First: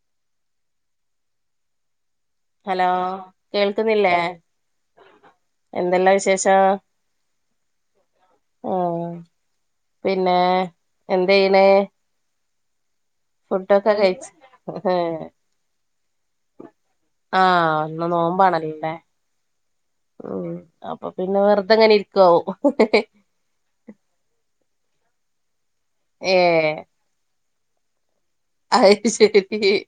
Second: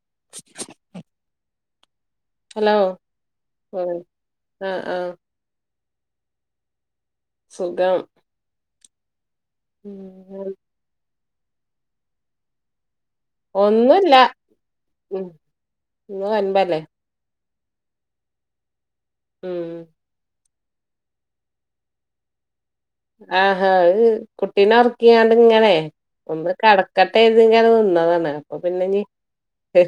[unintelligible] Hello ആഹ് കേൾക്കുന്നില്ലേ ആഹ് ആഹ് എന്തെല്ലാ വിശേഷോം സുഖം ഉം ഉം എന്തേയ്യണേ ഫുഡ്‌ ‌ ഒക്ക ഒന്നുല്ല കഴിച്ച് ഉം ഏഹ്. ഇന്ന് ഒൻപല്ലേ ആ ഇന്ന് നോമ്പാണല്ലേ ഉം ഉം അപ്പൊ പിന്നെ വെറുതിങ്ങനെ ഇരിക്കോ ആവോ ആ ഹാ കുട്ടീനെ ഒറക്കിയ്യോണ്ടിങ്ങനെ ഒന്നു ഏഹ് കടക്കട്ടെന്ന് ഇങ്ങനെ നിന്നതാണ് അപ്പൊ പിന്നെ അത് ശരി ഇനിഏ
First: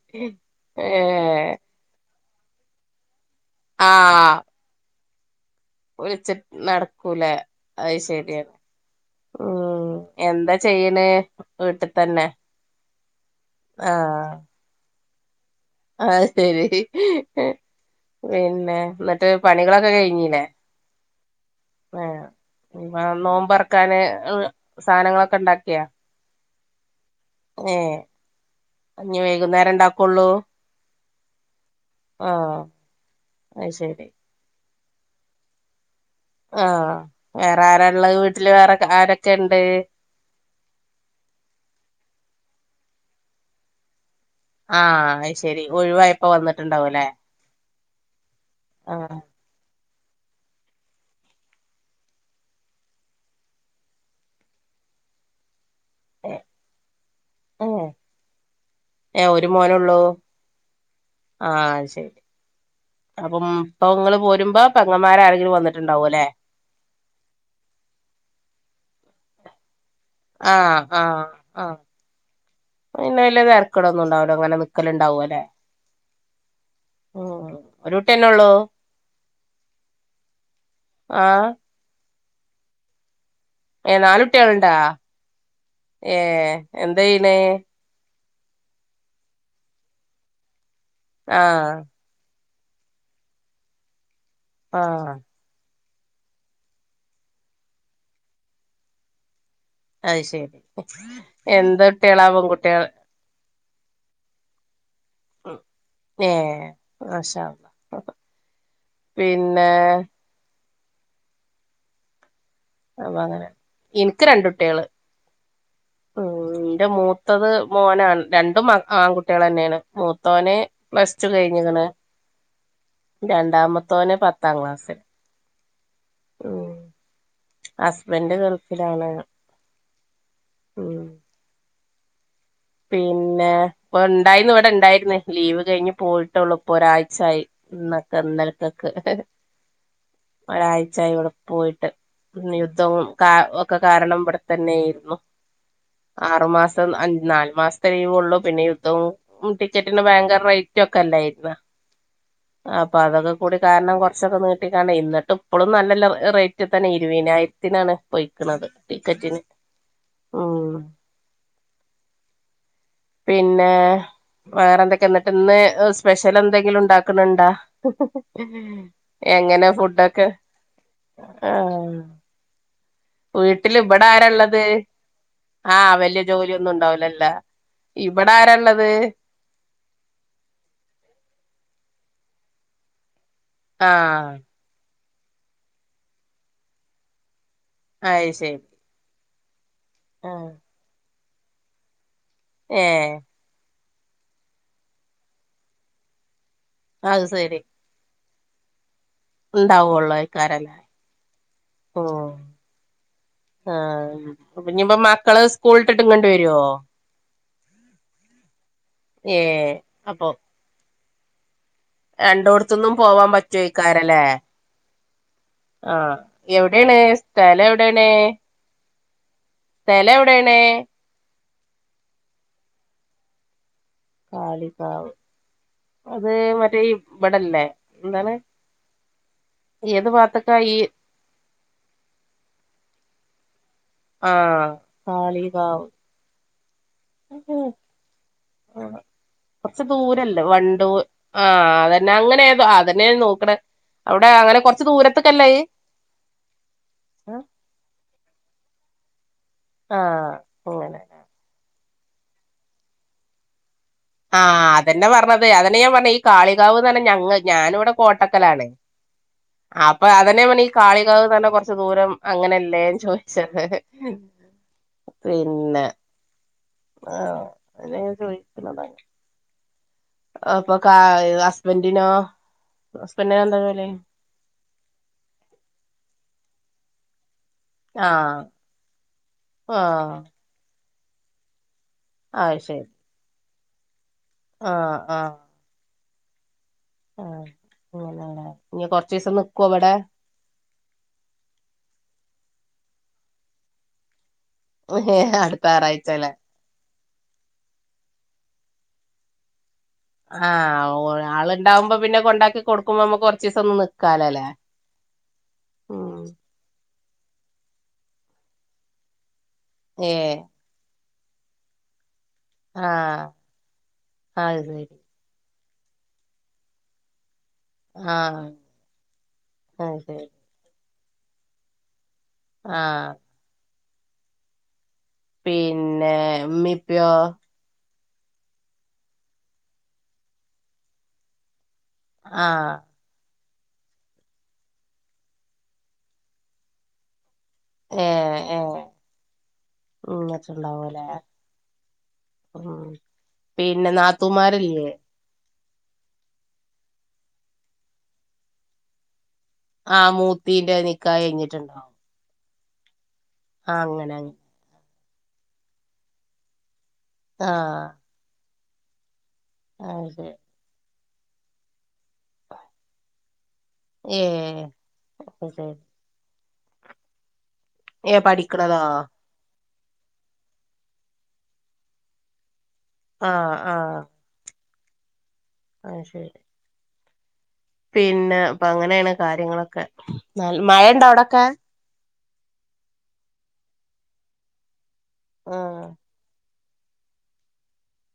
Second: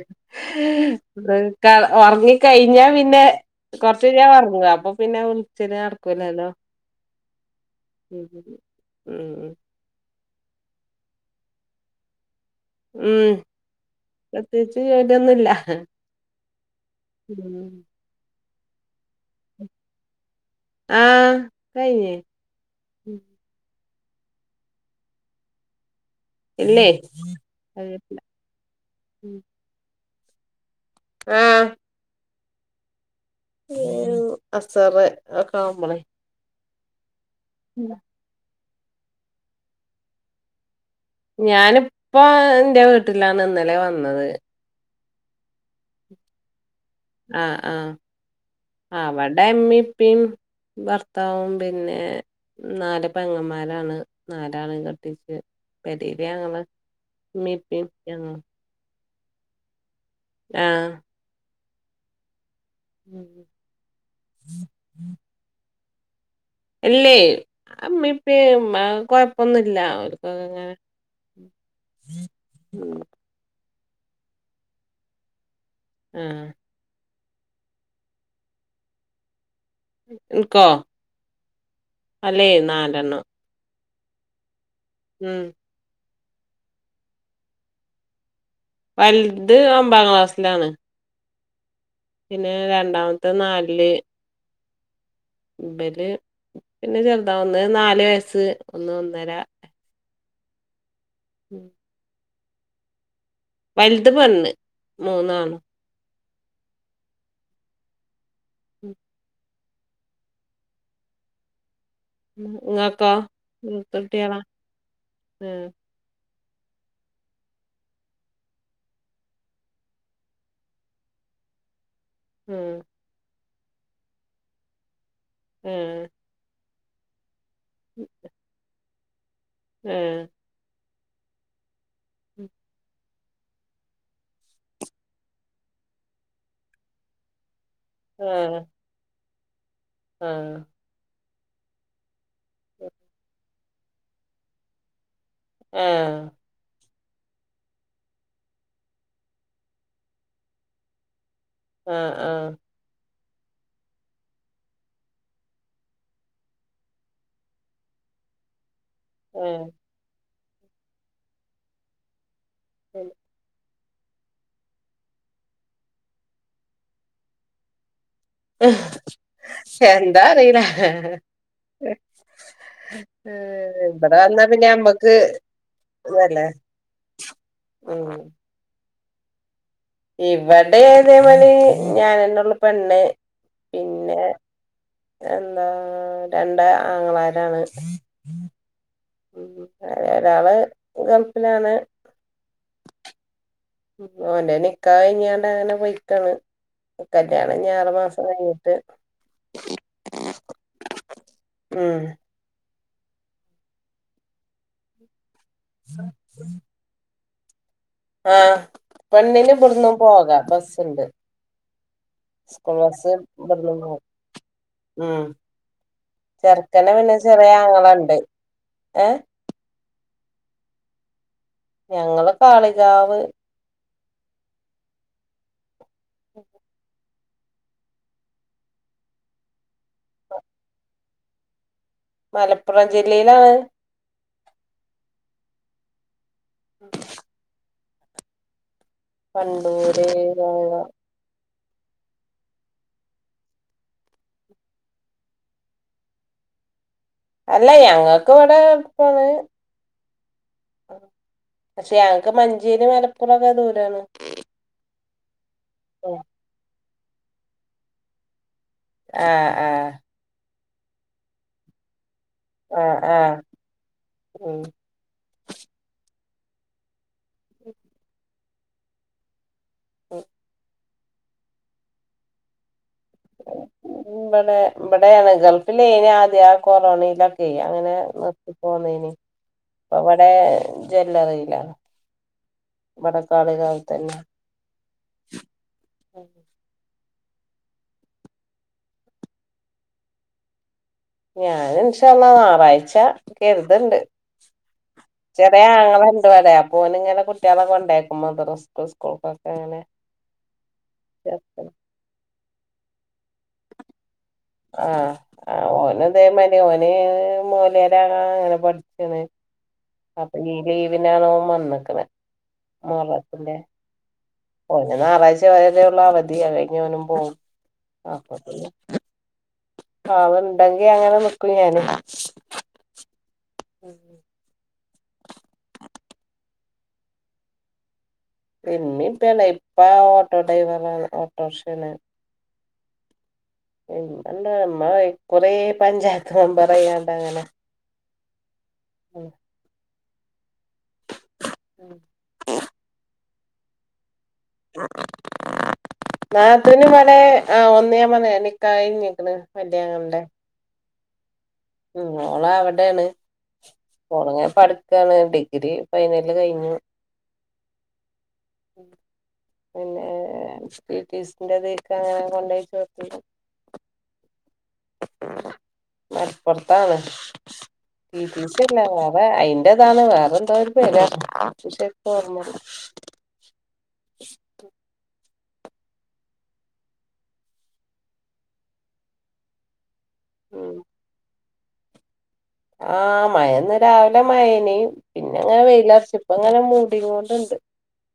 ഏഹ് ക ഒറങ്ങി കഴിഞ്ഞാ പിന്നെ ആഹ് കൊറച്ചുകഴിഞ്ഞാറൊങ്ങുവാ അപ്പൊപിന്നെ ഉച്ചയയിഞ്ഞാഒറക്കുല്ലല്ലോ കുലേ അയ് ശെരിയാണ് ഉം എന്താ ചെയ്യണേ വീട്ടിത്തന്നെ ഉം പ്രത്യേകിച്ച് ജോലിയൊന്നുവില്ല അ അയ് ശരി പിന്നെ എന്നിട്ട് പണികളൊക്കെ കഴിഞ്ഞില്ലേ ആ ഏ ഇനിപോ നോമ്പെറക്കാന് സാധനങ്ങളൊക്കെ ഒണ്ടാക്കിയോ ഇല്ലേ ഏ ഇഞ്ഞി വൈകുന്നേരേ ഇണ്ടാക്കൊള്ളൂ ആ ആ ഒരു അസറ് ഒക്കെ ആകുമ്പളേ ആ വേറെരാ ഇള്ളത് വീട്ടില് വേറെ ക ആരൊക്കെ ഇണ്ട് ഞാനിപ്പൊ എന്റെ വീട്ടിലാണ് ഇന്നലെയാ വന്നത് ആ അയ്ശെരി ഒഴിവായപ്പോ വന്നെ ആ ആ ആഹ് അവടെ എമ്മേം ഇപ്പേം ഭർത്താവും പിന്നെ നാല് പെങ്ങമ്മാരാണ് നാലാളേം കെട്ടിച്ച് [unintelligible] ഉമ്മേം ഉപ്പേം യാ ഏ ഒരു മോനെ ഉള്ളൂ ആ ആ അയ്ശെരി അപ്പം ഇപ്പൊ നിങ്ങളുപോരുമ്പോ പെങ്ങമ്മാരാരെങ്കിലും വന്നി ണ്ടാവും അല്ലെ ഇല്ലേ അമ്മേം ഇപ്പേം മ കൊഴപ്പൊന്നുവില്ല അവർക്കതങ്ങനെ ആഹ് ആഹ് ആഹ് ഉം ക്കളൊന്നും ഒണ്ടാവൂല്ല അങ്ങനെ നിക്കലുണ്ടാവ്വൂല്ലേ ആ ഉം ഒരു കുട്ടിയല്ലേയുള്ളൂ എനക്കോ അല്ലേ നാലെണ്ണം ഏ നാലുട്ടികളു ഉം ഏ എന്താ ചെയ്യണേ വലുത് ഒമ്പതാം ക്ലാസ്സിലാണ് ആ പിന്നെ രണ്ടാമത്തെ നാലില് ആഹ ഇമ്പല് പിന്നെ ചെറുതാ ഒന്ന് നാല് വയസ്സ് ഒന്ന് ഒന്നര അത് ശെരി എന്ത കുട്ടികളാവുംപെൺ കുട്ടികൾ വലുത് പെണ്ണ് മൂന്നാളും ഏ മാഷാ അല്ലഹ് പിന്നെ അ ഇങ്ങക്കോ അങ്ങനെ മൂത്ത എനിക്ക് കുട്ടികളാ രണ്ട കുട്ടികള് ആഹ് ഉ എന്റെ മൂത്തത് മോനാണ് രണ്ടും ആൺകുട്ടികൾ തന്നെയാണ് മൂത്തോന പ്ലസ് ടു കഴിഞ്ഞണ് ഉം രണ്ടാമത്തോനെ പത്താം ക്ലാസ്സില് ഉം ഹസ്ബൻഡ് ഗൾഫിലാണ് ഉം ഉം ഉം പിന്നെ ഇ ഉണ്ടായിരുന്നു ഇവിടെ ഇണ്ടായിരുന്നേ ലീവ് കഴിഞ്ഞ് പോയിട്ടുള്ളു ഇപ്പൊ ഒരാഴ്ചായി ഇന്നൊക്കെ ആഹ് ഇന്നലക്കൊക്കെ ആഹ് ഒരാഴ്ചായി ഇവിടെ പോയിട്ട് യുദ്ധവും കാ ഒക്കെ കാരണം ഇവിടെ തന്നെ ആായിരുന്നു ആഹ നാല് മാസത്തെ ലീവ ഉള്ളു പിന്നെ യുദ്ധം ടിക്കറ്റിന്റെ ഭയങ്കര റേറ്റ ഒക്കെ അല്ലായിരിന്നൊ ആഹ് ആഹ് ആ പൊതൊക്കെ കൂടി കാരണം കുറച്ചൊക്കെ നീട്ടിക്കാണ്ട ഇ എന്നിട്ട് ഇപ്പഴും നല്ല റേറ്റ് തന്നെ ഇരുപതിനായിരത്തിനാണ് പൊയിക്കണുന്നത് ടിക്കറ്റ് ന് ആഹ് ഉം പിന്നെ വേറെ എന്തൊക്കെ എന്നിട്ട് ഇന്ന് സ്പെഷ്യൽ എന്തെങ്കിലും ഉണ്ടാക്കണണ്ടോ എങ്ങനെ എന്താ ഫുഡൊക്കെ അറിയില്ല ആഹ വീട്ടില ഏഹ് ഇവിടെ വന്നാ ആരള്ളത് പിന്നെ നമ്മക്ക് ആഹ വല്യ ഇതല്ലേ ജോലിയൊന്നും ഉണ്ടാവലല്ല ഉം ഇവിടെ ആരള്ളത് ഇവിടെ ഏതേ മല ഞാനെന്നള്ള പെണ്ണ് പിന്നെ ആഹ് എന്താ രണ്ട് ആങ്ങളാരാണ് ആ ശരി വരെ ഒരാള് ഗൾഫിലാണ് ഏ ഓന്റെ നിക്കാഹ് കഴിഞ്ഞാ അങ്ങനെ അത് പൊക്കണ്ക്കാണ് ശരി ആറു മാസം കഴിഞ്ഞിട്ട് ഉണ്ടാവുള്ളൂ ആയിക്കാരല്ല ഉം ഉ ആ ഇനിപ്പോ മക്കള് സ്കൂളട്ടിട്ട് ഇങ്ങട്ട് വരുവോ ആഹ് പെണ്ണിന് ഏഹ് ഇവിടന്നും പോക ബസ്സുണ്ട് സ്കൂൾ രണ്ടൂടത്തൊന്നും ബസ് പോവാൻ ഇബട്ന്നും പോകും പറ്റോയിക്കാരല്ലേ ഉം ആഹ ചെറുക്കന് എവിടെയാണ് പിന്നെ ചെറിയ സ്ഥലം എവിടെയാണ് ആങ്ങളണ്ട് ഏഹ് സ്ഥല എവിടെയണേ ഞങ്ങള് കാളികാവ് കാളിക്കാവ് അത് മറ്റേ ഇവിടല്ലേ എന്താണ് ഏത് ഭാത്തക്ക ഈ മലപ്പുറം ജില്ലയിലാണ് ആഹ കാളിാവ ആ കൊറച്ച് വണ്ടൂര് ദൂരല്ലേ വണ്ടൂ ആഹ അതന്നെ അങ്ങനെ ഏതോ അതന്നെയ നോക്കണ അവിടെ അങ്ങനെ കൊറച്ച് ദൂരത്തൊക്കെല്ലായി അല്ല ഞങ്ങൾക്കും ഇവിടെ എപ്പാണ് ആ പക്ഷെ ഞങ്ങക്ക് മഞ്ചേരി മലപ്പുറൊക്കെ ദൂരാണ് ആഅതന്നെ പറഞ്ഞത് അതെന്നേ ഞാൻ പറഞ്ഞ ഈ കാളികാവ്ന്ന് പറഞ്ഞ ഞ ഞാന ഇവിടെ കോട്ടക്കലാണ് ആഹ് ആഹ് അപ്പൊ അതന്നെ പറഞ്ഞ് ഈ കാളികാവ തന്നെ കുറച്ച് ദൂരം അങ്ങനെല്ലേ ആഹ് ആഹ് ചോദിച്ചത് പിന്നെ ആ അതല്ലേ ചോദിക്കുന്നതാ ഉം അപ്പൊ കാ ഹസ്ബൻറിനോ ഇവിടെ ഇവിടെയാണ് ഗൾഫിലിന്ന് ആദ്യ ആ കൊറോണയിലൊ ചെയ അങ്ങനെ ആഹ് നിർത്തി പോന്നേനി അപ്പ ആഹ് അവിടെ ജ്വല്ലറിയിലാണ് ആശരി കാളികാവ് തന്നെയെ ആ ആ ഉം ആഅങ്ങനെ ഇഞ്ഞി കൊറചിസം നിക്കു ഇവിടെ ഞാന ഇന്ശാ അല്ലാഹ് ഞറാഴ്ച കരുതണ്ട് ചെറിയ അടുത്ത ആങ്ങള ഉണ്ട് ഞായറാഴ്ചല്ലേ ഇവിടെ അപോന് ഇങ്ങനെ കുട്ടികളൊ കൊണ്ടാകും മദ്രസ്ക് സ്കൂൾക്കൊക്കെ അങ്ങനെ ആ ചേർക്കണം ആൾണ്ടാവുമ്പോ പിന്നെ കൊണ്ടാക്കി കൊടുക്കുമ്പോ നമ്മുക്ക് കുറച്ച് ദിവസം ഒന്ന് നി ആ ഉം ഒന്നതീമാരി ഓന് മോലിയാർ ആവാൻ പഠിക്കാന് ഏഹ് അപ്പൊ ലീവ് ന്നാണ് ഓം വന്നക്നേ ആഹ് മുഹർറത്തിൻ്റെ അത് ശരി ഒന് ഞാറയ്ച് വരെ ഉള്ളൂ അവധി അത് കഴഞ്ഞ ഓനും പോകും അപ്പൊ ആഹ് പിന്നെ അത് ശരി ആള്ണ്ടെങ്കി അങ്ങനെ നിക്കൂ ഞാന് ആഹ് ഉം പിന്നെ ഇമ്മീം ഇപ്പീയോ ഇമ്മീം ഇപ്പീം ഇപ്പ ഓട്ടോ ഡ്രൈവറാണ് ഓട്ടോ റിക്ഷന ആ മ്മണ്ട് ഇമ്മാ കൊറേ പഞ്ചായത്ത് മെമ്പറായിങ്ങാണ്ട് അങ്ങനെ ഏ ഉം നിന്ന്ടുണ്ടാവൂലേ ഉം പിന്നെ നാ നാതുമാറിലേ നാത്തന് മളേ ആ ഒന്ന് ഞാൻ പറഞ്ഞിലേ നിക്കാഹ് കഴിഞ്ഞക്കണ് ആ മൂത്തിന്റെ നിക്കായി കഴിഞ്ഞിട്ടുണ്ടാവ ഓള അവിടെണ് ആഅങ്ങനെ ക്കാണ് ഡിഗ്രി ഫൈനല് കഴിഞ്ഞു ആ ഉം ആ ശരി ട്ടി ട്ടി സി ൻ്റേതിൽ അങ്ങനെ കൊണ്ടോയി ചേർത്തീട് ഏഹ് അത് ശരി പുറത്താണ് ഏ പഠിക്കണതോ ഫീസില്ല വേറെഅയി ൻ്റേതാണ് വേറെന്തോ ഒരു പേരാണ് ശരിക്ക് ഓർമല്ല ആ ആ ആ ശരി പിന്നെ അപ്പൊ അങ്ങനെയാണ് കാര്യങ്ങളൊക്കെ ന മഴയണ്ട അവിടെക്കെ ആ മഴന്ന് രാവിലെ മഴന പിന്നെങ്ങനെ ആഹ് വെയിലറച്ചിപ്പ അങ്ങനെ മൂടി കൊണ്ടുണ്ട്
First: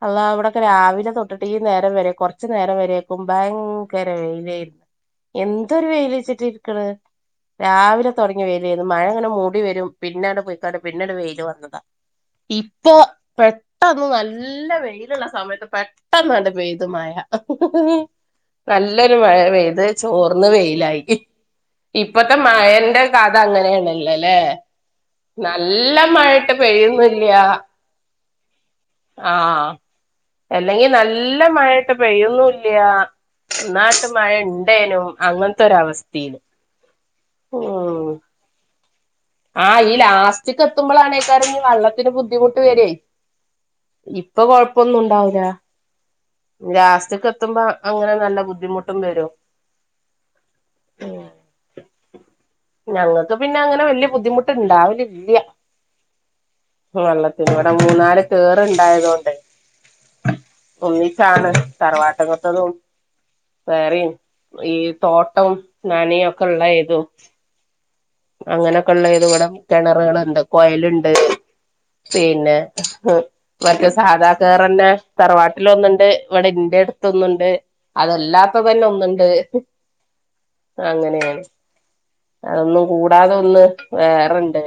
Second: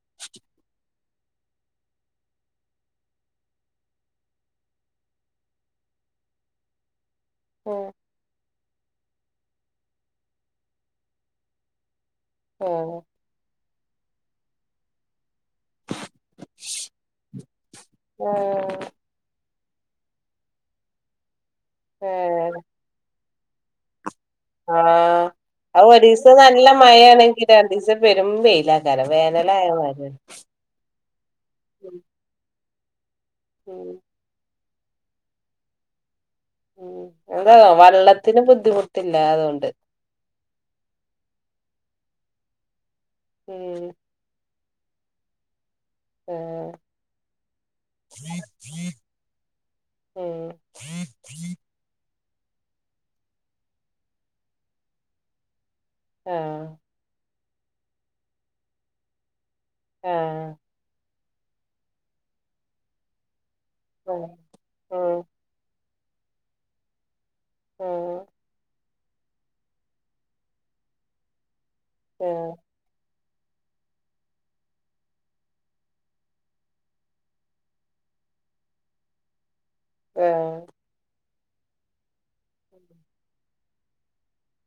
അല്ലാ ഇവിടെക്കെ രാവിലെ തൊ ട്ട്ട്ട് ഈ നേരം വരെ കൊർച്ച് നേരം വരേക്കും ഭയങ്കര വെയ്ലേര്ന്ന് എന്തൊരു വെയ്ല്ച്ച്റ്റാ ഇരിക്ക്ണ രാവിലെ തൊടങ്ങി വെയ്ലേര്ന്ന് മഴങ്ങനെ മൂടി വരും പിന്നാണ്ട് പൊയ്ക്കാണ്ട് പിന്നൊര് വെയില് വന്നതാ ഇപ്പൊ ആഹ് പെട്ടന്ന് നല്ല വെയിലുള്ള സമ പെട്ടന്നാണ്ട് പെയ്ത് മഴ അഹ് ഹ് ഹ് ഹ് ആഹ് നല്ലൊര് മഴ പെയ് അത് ചോർന്ന് വെയിലായി, ഇപ്പത്തെ ഏഹ് മയന്റെ കഥ അങ്ങനേണ് ല്ലലേ ആഹ് അത് നല്ല ഒരീസം മഴട്ട് നല്ല പെയ്യ്ന്നൂല്ല്യാ മഴയാണെങ്കി രണ്ടീസം പെരും വെയിലാക്കാരം വേനലായ ആഹ് മാതിരിയാണ് എല്ലെങ്കി നല്ല മഴട്ട് ഉം പെയ്യുന്നൂല്ല്യാ ഉം എന്നാട്ട് മഴ ണ്ടേനും അങ്ങൻത്തൊരവസ് ഉം എന്താ ന്നൊ വെള്ളത്തിന് ബുദ്ധിമുട്ടില്ല അതോണ്ട് ച്ച്ക്ക് എത്തുമ്പളാണേക്കാരം ഇനി വെള്ളത്തിന് ബുദ്ധിമുട്ട് വെരെയ്, ഉം ഇപ്പൊ കൊഴ പ്പൊന്നുണ്ടാവുലാ ആഹ് ജാസ്തിക്ക് എത്തുമ്പാ അങ്ങനെ നല്ല ബുദ്ധിമുട്ടും ബരു ഉം ആ ഞങ്ങൾക്ക് പിന്നെ അങ്ങനെ വല്ല്യ ബുദ്ധിമുട്ട് ണ്ടാവലില്ല്യ ആ ഇവടെ മൂന്നാല് കേറ്ണ്ടായതോണ്ടെ ആഹ് ഒന്നി ച്ചാണ് തറവാട്ട്ക്കത്തതും വേറെയിം ഉം ഈ തോട്ടം നനയൊക്കെ ഇള്ള ഏതു ഉം ക്കള്ളേതുവടെം കെണറ്കള്ണ്ട് കോയല്ണ്ട് ഉം പിന്നെ ഹ് മറ്റേ സാധാക്കേറെന്നെ തറവാട്ടിലൊന്ന്ണ്ട് ഇവടെ ഇന്റെട്ത്തൊന്ന്ണ്ട് അതെല്ലാ ത്തതന്നെ ഒന്ന്ണ്ട് ഹ് ആഹ് അങ്ങനേണ് അതൊന്നും കൂടാതൊന്ന് വേറെണ്ട്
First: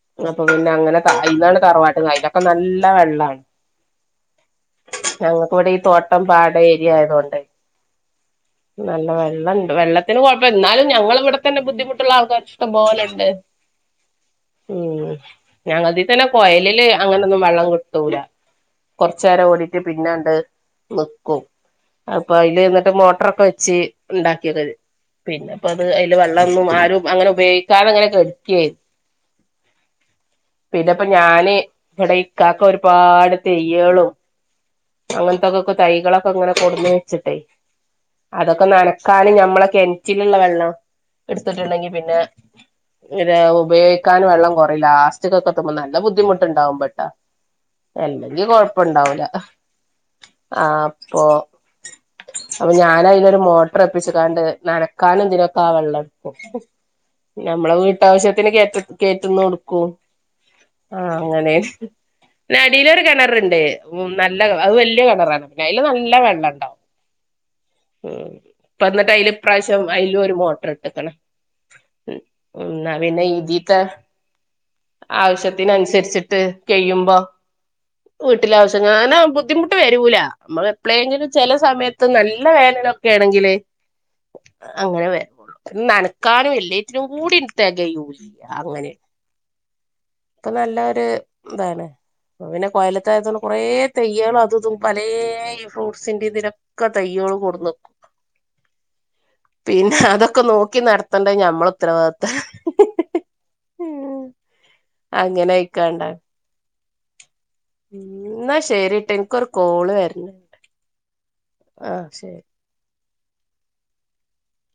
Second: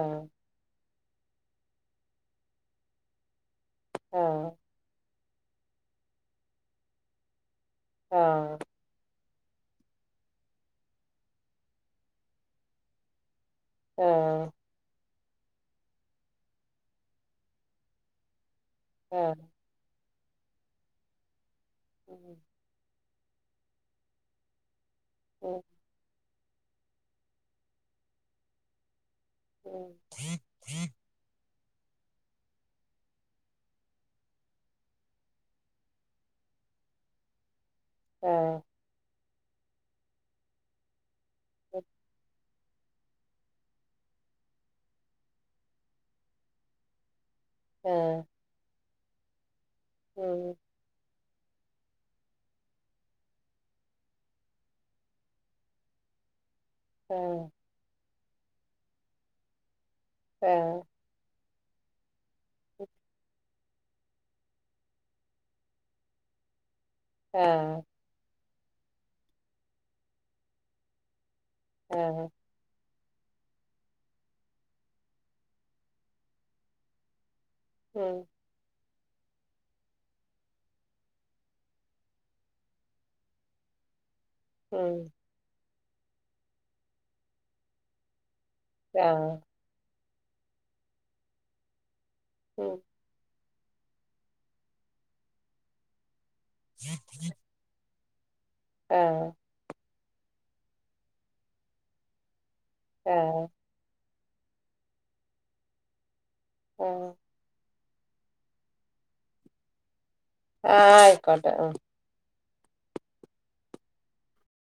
ആഹ് അപ്പൊ പിന്നെ അങ്ങനെ ഇന്നാണ് തറുവാട്ട് [unintelligible] അപ്പന്നല്ല വെള്ളാണ് ആഹ് ഞങ്ങക്കിവടെ ഈ തോട്ടം പാട ഏരിയ ആയതൊണ്ടേ ആ വെള്ളണ്ട് വെള്ളത്തിന് കൊയപ്പൽ ന്നാലും ഞങ്ങളിവടത്തന്നെ ബുദ്ധിമുട്ട്ള്ളാൾക്കാരിഷ്ടമ്പോലെണ്ട് ആഹ് ആഹ് ഉം ഞങ്ങളതീത്തന്നെ കൊയലില് അങ്ങനൊന്നു വെള്ളങ്ക്ട്ടൂല ആഹ് കൊറച്ചേരോടീറ്റ് പിന്നെ ത് ന്ക്കു ഉം അപ്പയ്ല്, ന്ന്ട്ട് മോട്ടറൊക്കെ വെച്ച്, ണ്ടാക്കിയേതാത് ഉം പിന്നെപ്പത് അയ്ല് വെള്ളൊന്നും ആരും അങ്ങനെ ഉപയേയ്ക്കാതങ്ങനെ കെട്ക്കേ ഉം പിന്നപ്പഞ്ഞാന് ഇവടെയ്ക്കാക്ക ഒര്പാട് തെയ്യേളും അങ്ങൻത്തൊക്കൊക്കെ തൈകളൊക്കങ്ങനെ കൊട്ന്ന് വെച്ചിട്ടെയ് അതൊക്കെ നനക്കാനും ഞമ്മളെ കെൻറ്റില്ള്ള വെള്ളം എട്ത്തിട്ട്ണ്ടെങ്കി പിന്നെ, [unintelligible] ഉപയോഗിക്കാൻ വെള്ളം കുറയുല്ലാസ്റ്റ്കൊക്കെത്തുമ്പൊ നല്ല ബുദ്ധിമുട്ട്ണ്ടാവുമ്പട്ടാ അല്ലെങ്കി കൊഴപ്പുണ്ടാവൂല ഹ് ആപ്പൊ.. അപ്പഞ്ഞാനയിലൊര് മോട്ടർ ഒപ്പിച്ച് കാണ്ട്, നനക്കാനു, തിനൊക്കെ ആ വെള്ള ക്കു ഹ് ഞമ്മളെവീട്ടാവിശ്യത്തിന് കേറ്റത്, കേറ്റ്ന്നൂട്ക്കൂ ആ അങ്ങനേണ് ഹ് ഹ് ന്നടീലൊര് കെണറ്ണ്ട്, ഉം നല്ല അത് വെല്യ കെണറാണ് പിന്നെ അയ്ല് നല്ല വെള്ളണ്ടാവും ആ ഇപ്പന്ന്ട്ട് അയ്ല് ഇപ്രായിശം അയ്ലു ഒര് മോട്ടറ്ട്ട്ക്ക്ണ് ആയിക്കോട്ടെ ഉം ന്നാ പിന്നെ ഇതീത്തെ ആവിശ്യത്തിനൻസര്ച്ച്ട്ട്, കെയ്യുമ്പോ വീട്ടിലാവിശ്യ ഞ്ഞാന ബുദ്ധിമുട്ട് വരൂല, മ്മക് എപ്പളേങ്കിലും ചെല സമയത്ത് നല്ല വേനലൊക്കെ ഏണെങ്കില്, അങ്ങനെ വെ നനക്കാനു എല്ലേറ്റിനുങ്കൂ‌ടി തെകയൂ അങ്ങനെ ഇപ്പൊ നല്ല ഒര് ഇതാണ് പിന്നെ കൊയല്ത്തത് ആയതോണ്ട് കൊറേ തെയ്യേളു അതു ഇതും പലേ ഈ ഫ്രൂട്ട്സി ഇതിനൊക്കെ [unintelligible] ആ പിന്നെ അതൊക്കെ നോക്കി നടത്തണ്ടത് നമ്മള ഉത്തരവാദിത്താ അങ്ങനെയിക്കാണ്ടാ ഏ എന്നാ ശരിട്ടാ ഇൻക്കൊരു കോള് വര് ആ ആയിക്കോട്ടെ ആ ശരി